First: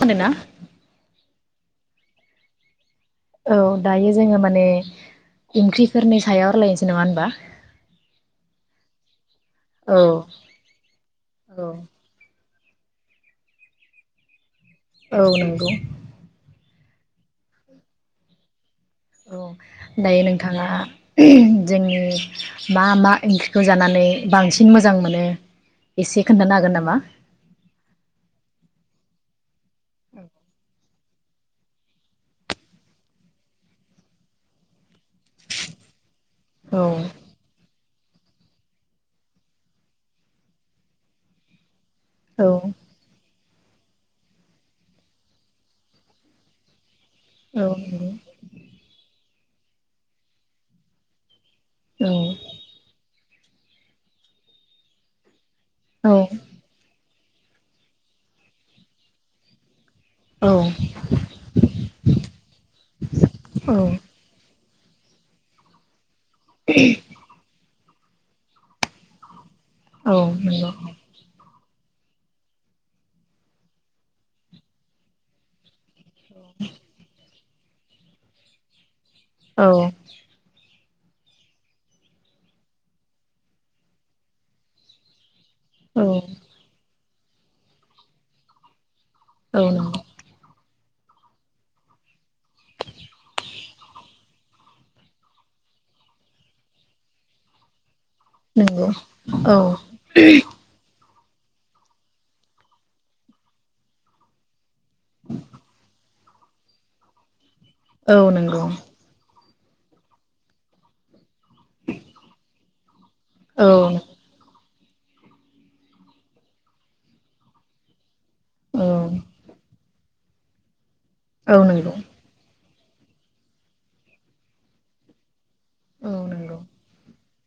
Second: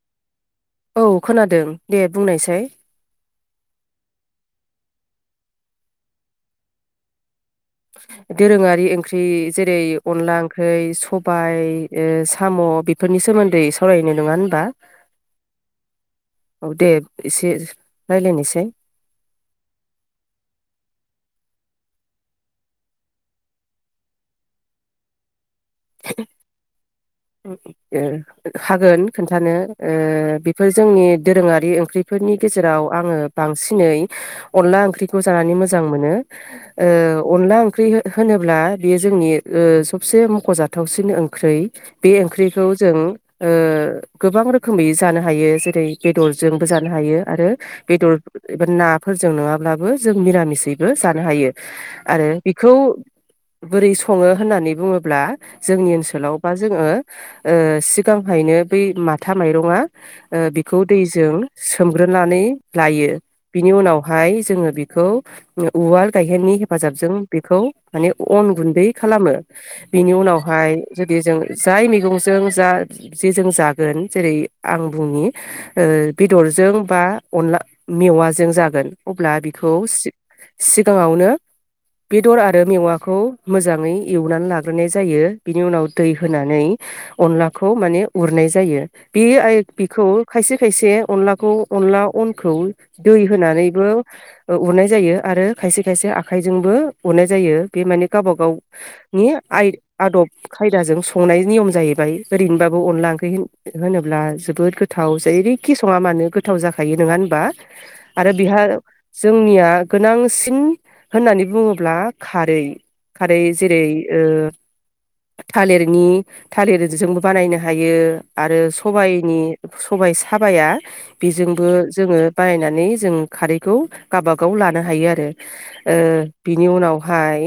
होदोंना? औ खोनादों दे बुंनायसाय। औ दायो जोङो माने ओंख्रिफोरनि सायाव रायज्लायनोसै नङा होनबा? दोरोङारि ओंख्रि जेरै औ अनदला ओंख्रि औ सबबाय ओस साम' बेफोरनि सोमोन्दै सावरायनाय नङा होनबा? औ नंगौ। औ दे एसे रायलायनोसै । औ दायो नोंथाङा जोंनि मा मा ओंख्रिखौ जानानै बांसिन मोजां मोनो एसे खोन्थानो हागोन नामा? ओ हागोन । खोन्थानो ओ बेफोर जोंनि दोरोङारि ओंख्रिफोरनि गेजेराव आङो बांसिनै अनला ओंख्रि जानानै मोजां मोनो औ ओ अनला ओंख्रि हो होनोब्ला बेयो जोंनि ओ सबसे मखजाथ थावसिन ओंख्रै बे औ ओंख्रिखौ जों ओ गोबां रोखोमै जानो हायो जेरै बेदरजोंबो जानो हायो आरो औ नंगौ बेदर एबा नाफोरजों नङा ब्लाबो जों निरामिसयैबो जानो हायो । आरो बिखौ बोरै सङो होननानै बुङोब्ला जोंनि औ ओनसोलाव बा जोङो ओ सिगांहायनो बै माथा माइरंआ ओ औ बिखौ दैजों सोमग्रोनानै लायो बिनि उनावहाय जोङो बि खौ उ-उवाल गायहेननि हेफाजाबजों बेखौ माने अन गुन्दै खालामो औ बिनि उनाव नंगौ बेहाय जुदि जों जाय मैगंजों जा जेजों जागोन जेरै आं बुंनि ओ बेदरजों बा अनला मेवाजों जागोन अब्ला औ बेखौ सिग सि सिगाङावनो बेदर आरो मेवाखौ मोजाङै एवनानै लाग्रोनाय जायो। बिनि उनाव दै होनानै अनलाखौ माने उरनाय जायो । बे आय औ नंगौ बिखौ खायसे खायसे अनलाखौ अनला अनखौ दै होनानैबो ओ उरनाय जायो आरो खायसे खायसे आखाइजोंबो उरनाय जायो बे माने गावबा नंगौ गावनि औ आइ आदब खायदा जों जों संनायनायनि नियम जाहैबाय ओरैनोबाबो अनला ओंख्रि होनोब्ला जोबोद गोथाव जेरैखि सङा मानो गोथाव जाखायो नङा होनबा। औ आरो बेहा नंगौ जोंनिया। गोनांसिन होननानै बुङोब्ला खारै खारै औ जेरै ओ। थालिरनि थालिरजोंबो बानायनो हायो। आरो औ सबायनि सबाय साबाया औ बेजोंबो नंगौ जोङो बानायना नानै जों खारैखौ गावबा गाव लानो हायो आरो। ओ औ नंगौ बिनि उनावहाय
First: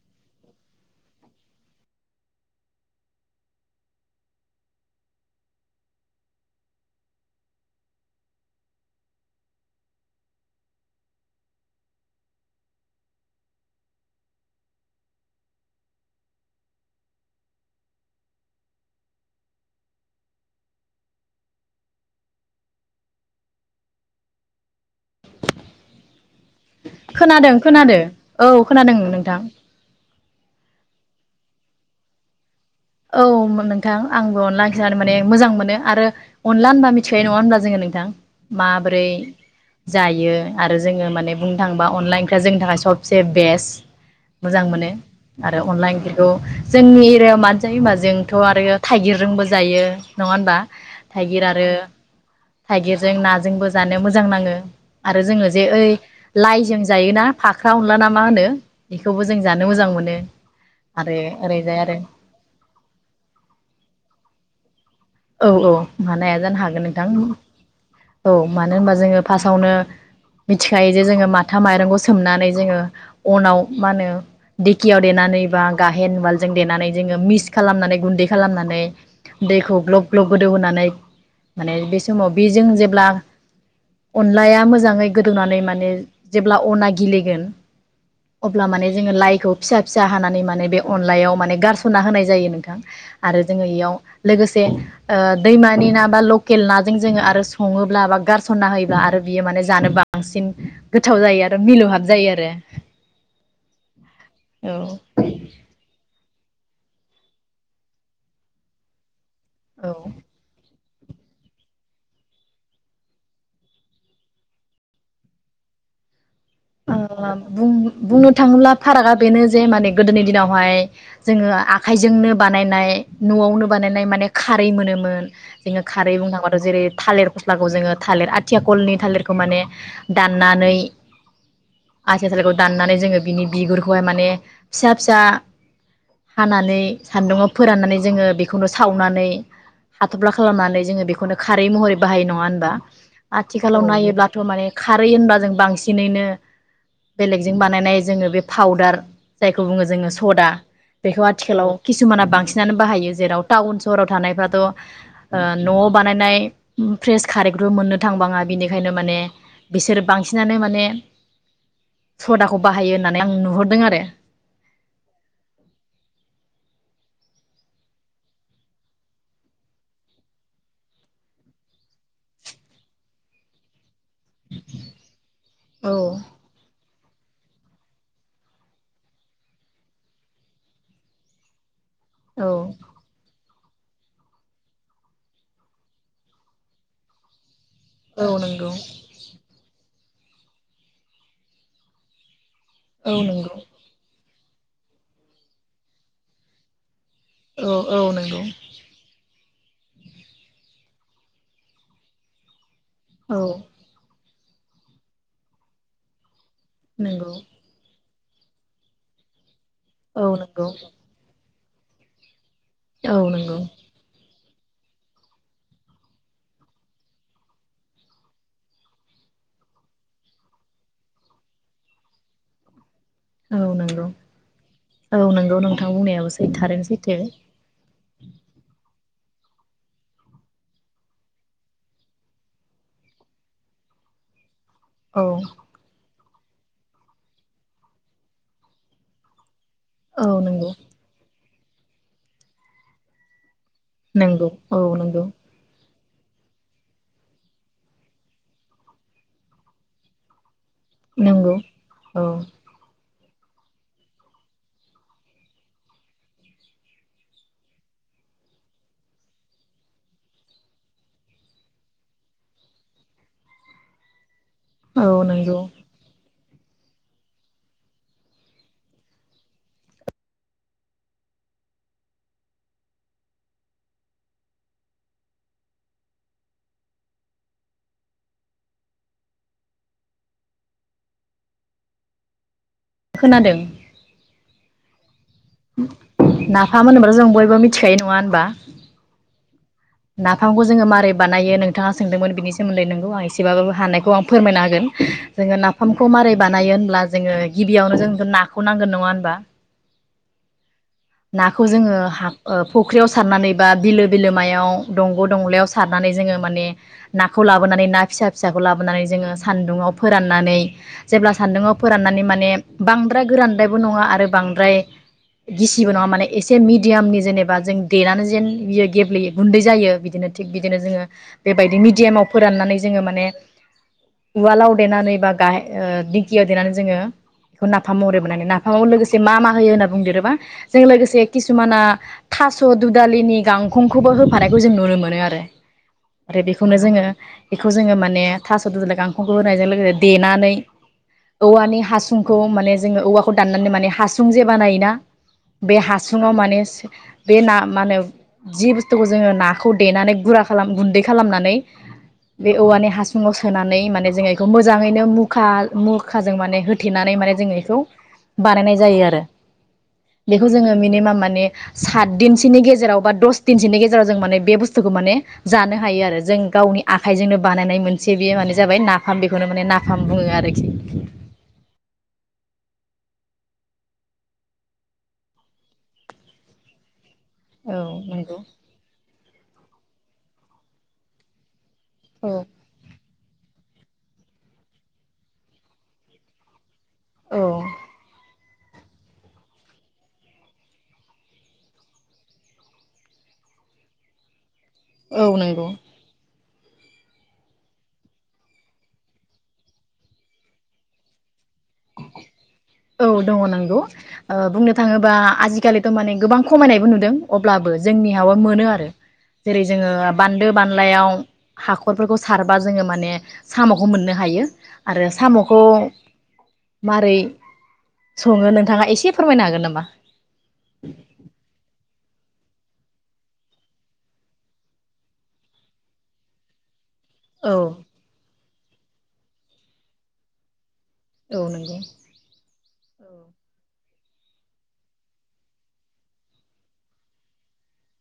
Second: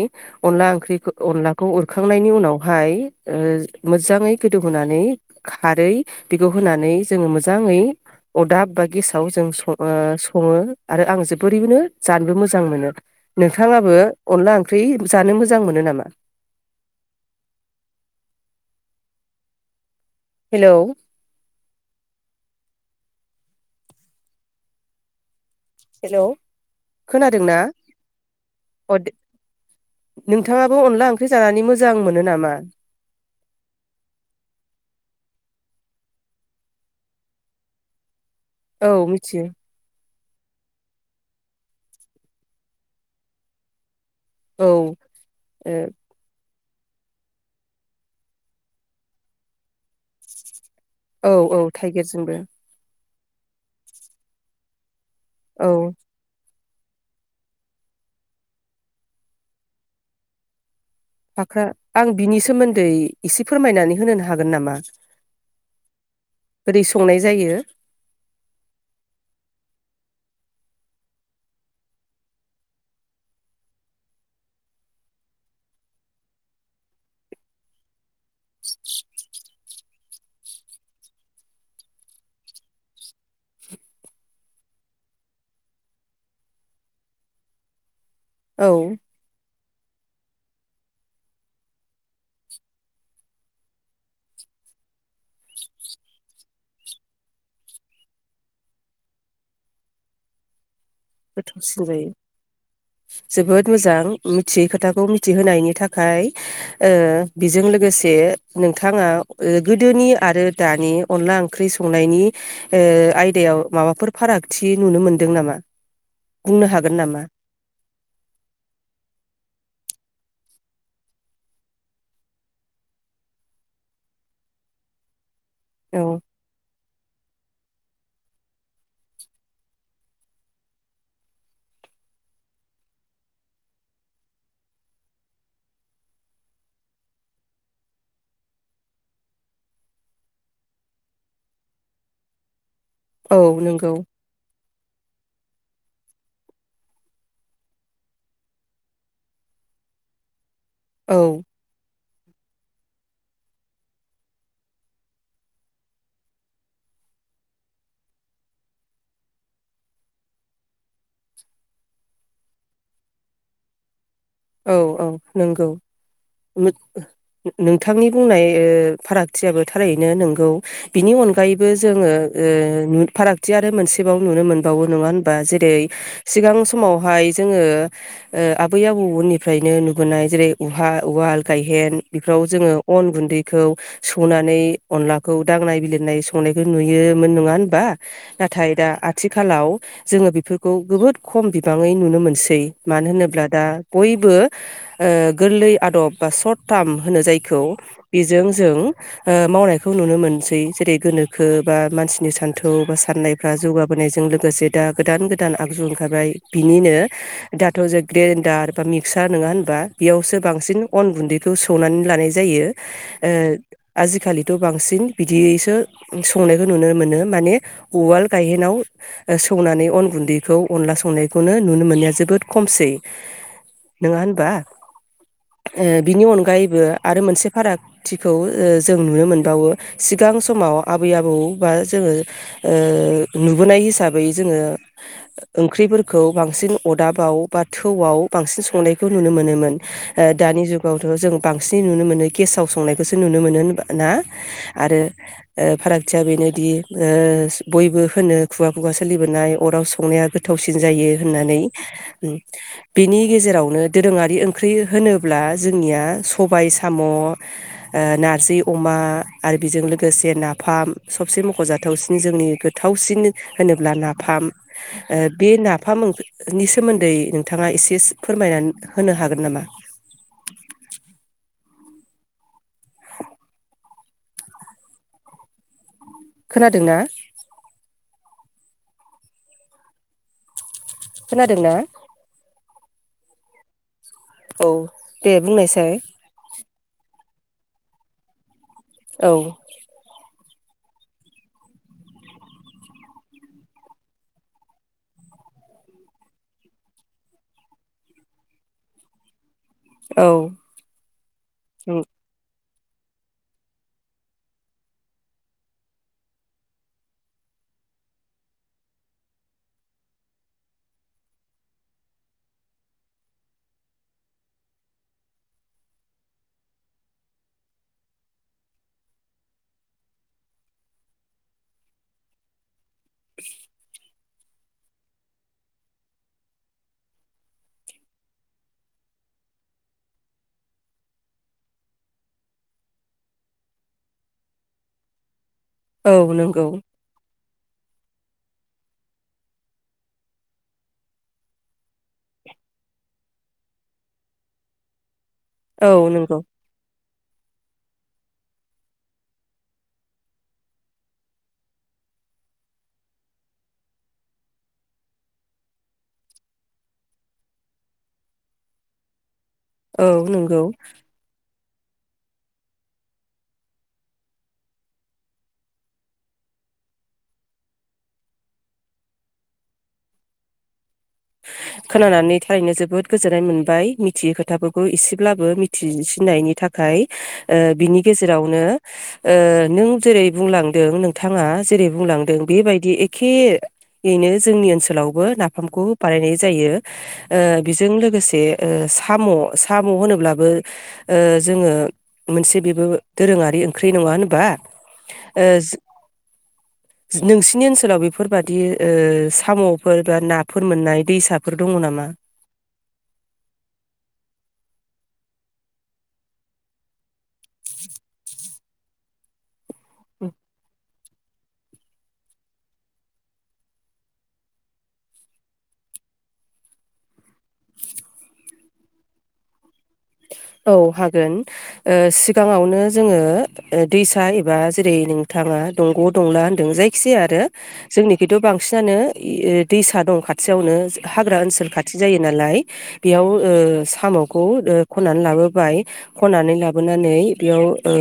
अनला ओंख्रिखौ अनलाखौ उरखां खांनायनि उनावहाय ओ मोजाङै गोदौहोनानै खारै बेखौ होनानै जोङो मोजाङै अरदाब बा गेसाव जों सं ओ सङो आरो आं जोबोरैनो जानोबो मोजां मोनो। नोंथाङाबो अनला ओंख्रि जानो मोजां मोनो नामा? हेलौ खोनादों खोनादोंना? खोनादो औ अ खोनादों नोंथां। नोंथाङाबो अनला ओंख्रि जानानै मोजां मोनो नामा? औ नोंथां आंबो अनला ओंखि जानो माने मोजां मोनो आरो अनला होनबा मिथिखायो नङा होनबा जोङो नोंथां औ माब्रै मिथियो जायो? आरो जोङो माने बुंनो थाङोबा अनला ओंख्रिया जोंनि थाखाय सबसे बेस्ट। मोजां औ मोनो आरो अनला इंख्रिखौ जोंनि एरियायाव मानसि जायो होमबा जोंथ' आरो थाइगिरजोंबो जायो नङा होनबा? ओ औ थाइगिर औ आरो थाइगिरजोंबो थाइगिर जों नाजोंबो जानो मोजां नाङो। आरो जोङो जे औ ओइ लाइ जों जायोना फाख्रा अनला ना मा होनो बेखौबो जों जानो मोजां मोनो। आरो फाख्रा ओरैजाय आरो आं बिनि सोमोन दै इसे फोरमायनानै होनो हागोन नामा? औ औ मानो हाया जानो बोरै हागोन नोंथां। संनाय जायो औ मानो होनबा जोङो फार्स्टआवनो मिथिखायो जे जोङो माथा माइरंखौ सोमनानै जोङो अनाव मा होनो देकियाव देनानै बा गाहेन उवालजों देनानै जोङो मिक्स खालामनानै गुन्दै खालामनानै दैखौ ग्लब ग्लब गोदौ होनानै माने बे समाव बेजों जेब्ला अनलाया मोजाङै गोदौनानै माने जेब्ला अना गिलिगोन अब्ला औ माने जोङो लाइखौ फिसा फिसा हानानै माने बे अनलायाव माने गारस'नना होनाय जायो नोंथां आरो जोङो इयाव लोगोसे ओ दैमानि ना बा लकेल नाजों जोङो आरो सङोब्ला बा गारस'नना होयोब्ला आरो बियो माने जानो बांसिन गोथाव जायो आरो गोथावसिन मिलौहाब जायो, आरो जोबोद मोजां। मिथियै औ खोथाखौ मिथिहोनायनि थाखाय ओ बेजों लोगोसे नोंथाङा औ गोदोनि आरो दानि अनला ओंख्रि संनायनि ओ आयदायाव माबाफोर फारागथि नुनो मोनदों नामा? बुंनो हागोन नामा बुंनो थाङोब्ला फारागा बेनो जे माने गोदोनि दिनाव बेहाय जोङो आखाइजोंनो बानायनाय नआवनो बानायनाय माने खारै मोनोमोन जोङो औ खारै बुंनोथांबाथ जेरै थालिर फस्लाखौ जोङो थालिर आथिया कलनि थालिरखौ माने दाननानै आथिया थालिरखौ दाननानै जोङो बिनि बिगुरखौहाय माने फिसा फिसा हानानै सान्दुङाव फोराननानै जोङो बेखौनो सावनानै हाथफ्ला खालामनानै जोङो बेखौनो खारै महरै बाहाय नङा होनबा? औ आथिखालाव नंगौ नायोब्लाथ माने खारै होनबा जों बांसिनैनो बेलेगजों बानायनाय जोङो बे फाावदार जायखौ बुङो जोङो सदा औ बेखौ आथिखालाव किसुमाना बांसिनानो बाहायो जेराव टाउन सहराव थानायफ्राथ नआव बानायनाय फ्रेस खारैखौबो मोननो थांबाङा बिनिखायनो माने बिसोरो बांसिनानो माने सदाखौ बाहायो होननानै आं नुहरदों आरो औ औ नंगौ नोंथांनि बुंनाय ओ फारागथियाबो थारैनो नंगौ बिनि अनगायैबो जोङो ओ फारागथि आरो मोनसे एबाव नुनो मोनबावो नङा होनबा जेरै औ सिगां समावहाय जोङो ओ आबै आबौ उननिफ्रायनो नुबोनाय जेरै उहा उवाल गायहेन बेफ्राव औ जोङो अन गुन्दैखौ सौनानै अनलाखौ दांनाय बिलिरनाय संनायखौ नुयोमोन नङा होन बा औ नाथाय नंगौ दा आथिखालाव जोङो बेफोरखौ जबोद खम बिबाङै नुनो मोनसै मानो औ होनोब्ला नंगौ दा बो गोरलै आदब बा सरथाम होनो जायखौ औ औ नंगौ बेजों जों ओ मावनायखौ नुनो मोनसै जेरै गोनोखो बा मानसिनि सान्थौ बा औ साननायफ्रा जौगाबोनायजों लोगोसे दा गोदान गोदान आगजु ओंखारबाय बिनिनो नंगौ दाथ जों ग्रेनदार बा मिक्सा नङा होन बा औ बेयावसो नंगौ बांसिन अन गुन्दै खौ सौनानै लानाय ज जायो औ ओ नंगौ आजि खालि थ बांसिन बिदियैसो संनायखौ नुनो मोनो माने उवाल गायहेनाव संनानै अन गुन्दैखौ अनला संनायखौनो नुनो मोननाया जोबोद खमसै। औ नंगौ नङा होनबा औ नंगौ ओ नोंथां बिनि बुंनायाबो सै अनगायैबो थारैनो सैथो आरो मोनसे फाराग- थिखौ जों नुनो मोनबावो सिगां समाव आबै आबौ बा जोङो ओ नुबोनाय हिसाबै जोङो- औ ओंख्रिफोर खौ बांसिन अदाबाव बा थौआव- बांसिन संनायखौ नुनो मोनोमोन। औ ओ दानि नंगौ जुगावथ' जों- बांसिन नुनो मोनो गेसाव संनायखौसो नुनो मोनो होनाबा ना नंगौ औ आरो नंगौ ओ फाराग- थिया बेनोदि ओ‌ बयबो होनो खुगा खुगा सोलिबोनाय अराव संनाया गोथ गोथावसिन जायो नंगौ होननानै औ । नि गेजेरावनो दोरोङारि ओंख्रि होनोब्ला जोंनिया सबाय साम' ओ नारजि अमा आरो बेजों लोगोसे नाफाम सबसे मख'जाथावसिन जोंनि गोथावसिन होनोब्ला नाफाम। औ ओ बे नंगौ नाफाम- नि सोमोन्दै थाङा एसे फोरमायनानै होनो हागोन नामा? खोनादोंना? खोनादोंना? खोनादों। औ दे बुंनायसाय नाफाम होनोब्ला जों बयबो बो मिथिखायो नङा होनबा? औ नाफामखौ जोङो मारोरै बानायो नोंथाङा सोंदोंमोन बिनि सोमोन्दै नोंगौ आं एसेबाबाबो हानायखौ आं फोरमायनो हागोन जोङो नाफामखौ मारोरै बानायो होनब्ला जोङो गिबियावनो जों नाखौ नांगोन नङा होनबा? औ नाखौ जोङो हा ओ - फुख्रियाव सारनानै बा बिलो बिलोमायाव दंग' दंलायाव सारनानै जोङो माने नाखौ लाबोनानै ना फिसा फिसाखौ लाबोनानै जोङो सान्दुङाव फोराननानै जेब्ला सान्दुङाव फोराननानै माने बांद्राय गोरानद्रायबो नङा आरो बांद्राय गिसि [unintelligible] एसे मिदियामनि जेनेबा जों देनानै जेन बियो गेब्लेयो गुैन्दै जायो बिदिनो थि बिदिनो जोंङो बेबायदि मिदियामाव फोराननानै ज- जोङो माने- उवालाव देनानै बा गाहाय दिंकियाव देनानै जोङो बेखौ नाफाम महरैबनानै नाफामाव लोगोसे मा मा होयो होनना बुंदेरोबा- जों लोगोसे किसुमाना थास' दुदालिनि गांखंखौबो होफानायखौ जों नुनो मोनो आरो औ आरो नंगौ बेखौनो जोङो बेखौ जोङो माने थास' दुदालि गांखंखौ होनायजों लोगोसे देनानै औवानि हासुंखौ माने जोङो औवाखौ दाननानै माने हासुं जे बानायोना? बे औ हासुङाव नंगौ माने बे ना मा होनो जि बुस्थुखौ जोङो नाखौ देनानै गुरा खालाम गुन्दै खालामनानै बे औवानि हासुाव सोनानै माने जोङो बेखौ मोजाङैनो मुखा मुखाजों माने होथेनानै माने जोङो बेखौ बानायनाय जायो आरो। औ बेखौ नंगौ जोङो मिनिमाम माने सात दिनसोनि गेजेराव बा दस दिनसोनि गेजेराव जों माने बे बुस्थुखौ माने जानो हायो आरो जों गावनि आखाइजोंनो बानायनाय मोनसे बे माने जाबाय नाफाम बेखौनो माने नाफाम बुङो आरोखि। खोनानानै थारैनो जोबोद गोजोननाय मोनबाय मिथियै खोथाफोरखौ एसेब्लाबो मिथिसिनायनि थाखाय। ओ औ बिनि नंगौ गेजेरावनो ओ नों जेरै बुंलांदों नोंथाङा जेरै औ बुंलांदों बेबायदि एख खेयैनो जोंनि ओनसोलावबो नाफामखौ बानायनाय जायो। ओ औ बेजों लोगोसे ओ साम' साम' होनोब्लाबो ओ जोङो मोनसे बेबो दोरोङारि ओंख्रि नङा होनबा? औ नोंगौ। जि‌ नोंसिनि ओनसोलाव बेफोरबादि ओ साम'फोर बा नाफो फोर मोननाय दैसा औ दङ नोंगौ ओ बुंनो थाङोब बा आजिखालिथ' माने गोबां खमायनायबो नुदों अब्लाबो जोंनि हावबो मोनो आरो जेरै जोङो बान्दो बानलायाव हाखरफोरखौ सारबा जोङो माने साम'खौ मोननो हायो आरो साम'खौ मारै सङो नोंथाङा इसे फोरमायनो हागोन नामा? औ हागोन। ओ सिगाङावनो जोङो ओ दैसा एबा जेरै नोंथाङा दंग' दंला होन्दों जाय खि जाया आरो औ जोंनिखेथ' बांसिनानो इ ए दैसा दं खाथियावनो। हाग्रा औ ओनसोल नंगौ खाथि जायो नालाय। बेयाव ओ साम'खौ ओ खननानै लाबोबाय खननानै लाबोनानै बेयाव ओ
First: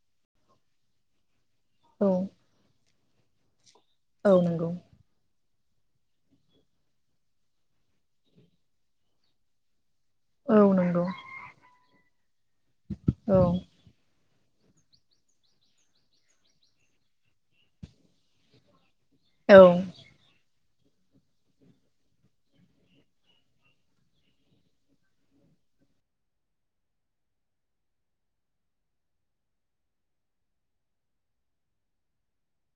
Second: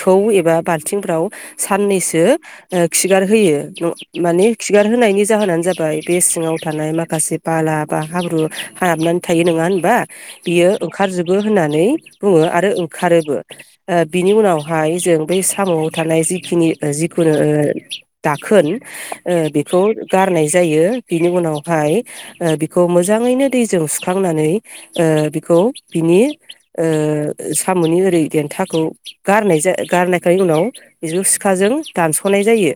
थौ एबा बाल्थिंफ्राव औ साननैसो ओग खिगारहोयो। न औ माने नंगौ खिगार होनायनि जाहोनान जाबाय बे सिङाव थानाय माखासे बाला बा हाब्रु हाबनानै थायो नोङा होनबा। औ बियो नंगौ ओंखारजोबो होननानै बुङो आरो ओंखारोबो औ ओद बिनि उनावहाय जों बै साम'आव थानाय जिखिनि ओ जिखुनु ओ दाखोन ओ औ बेखौ गारनाय जायो बिनि उनावहाय ओ बिखौ मोजाङैनो दैजों सुखांनानै ओ बिखौ बिनि ओ साम'नि ओरै देन्थाखौ गारनाय जा गारनायखाय उनाव बेजौ सिखाजों दानस'नाय जायो।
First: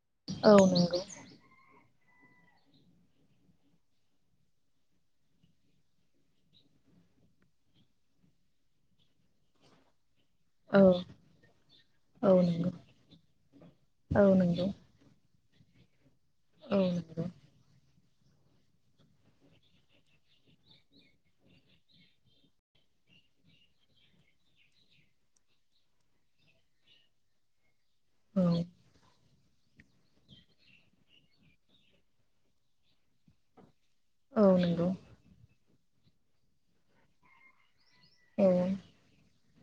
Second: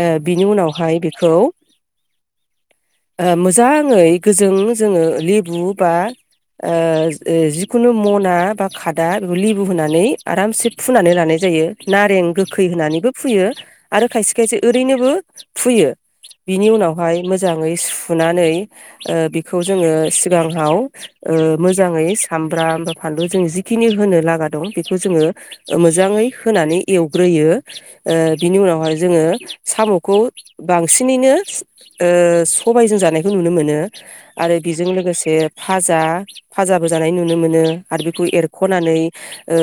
ओ बिनि नंगौ औ उनावहाय नंगौ बेखौ ओ मोजाङै गोजों जोङो लेबु बा ओ ओ जिखुनु मना बा खादा बेखौ लेबु होनानै आरामसे फुनानै लानाय जायो औ नारें गोखै नंगौ होनानैबो फुयो आरो औ खायसे खायसे नंगौ ओरैनोबो फुयो। बिनि औ उनावहाय मोजाङै सु नानै बेखौ जोङो सिगाङाव मोजाङै सामबाम बा फानलु जों जिखिनि होनो लागा दं बेखौ जोङो मोजाङै होनानै एवग्रोयो ओ बिनि उनावहाय जोङो साम'खौ बांसिनैनो ओ सबायजों जानायखौ नुनो मोनो आरो बेजों नंगौ लोगोसे भाजा-भाजा बो जानाय नुनो मोनो आरो बेखौ औ एरखनानै ओ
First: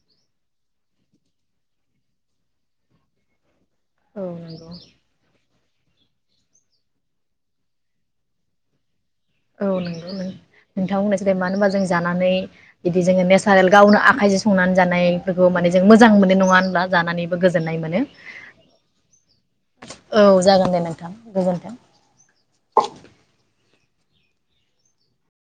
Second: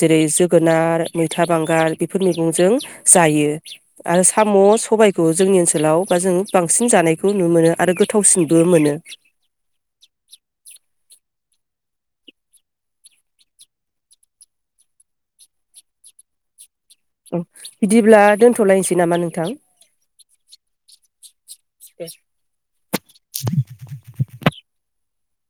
जेरै जोगोनार मैथा बांगाल बेफोर मैगंजों जायो आरो औ साम नंगौ सबाइखौ जोंनि ओनसो हटेलाव बा जोङो बांसिन जानायखौ नुनो मोनो आरो गोथावसिनबो मोनो औ नों नोंथां होननायसै मानो होनबा जों जानानै बिदि जोङो नेचारेल गावनो आखाइजों संनानै जानायफोरखौ माने जों मोजां मोननाय नङा होनब्ला जानानैबो गोजोननाय मोनो बिदिब्ला दोनथ'लायनोसै नामा नोंथां औ जागोन दे नोंथां गोजोन्थों दे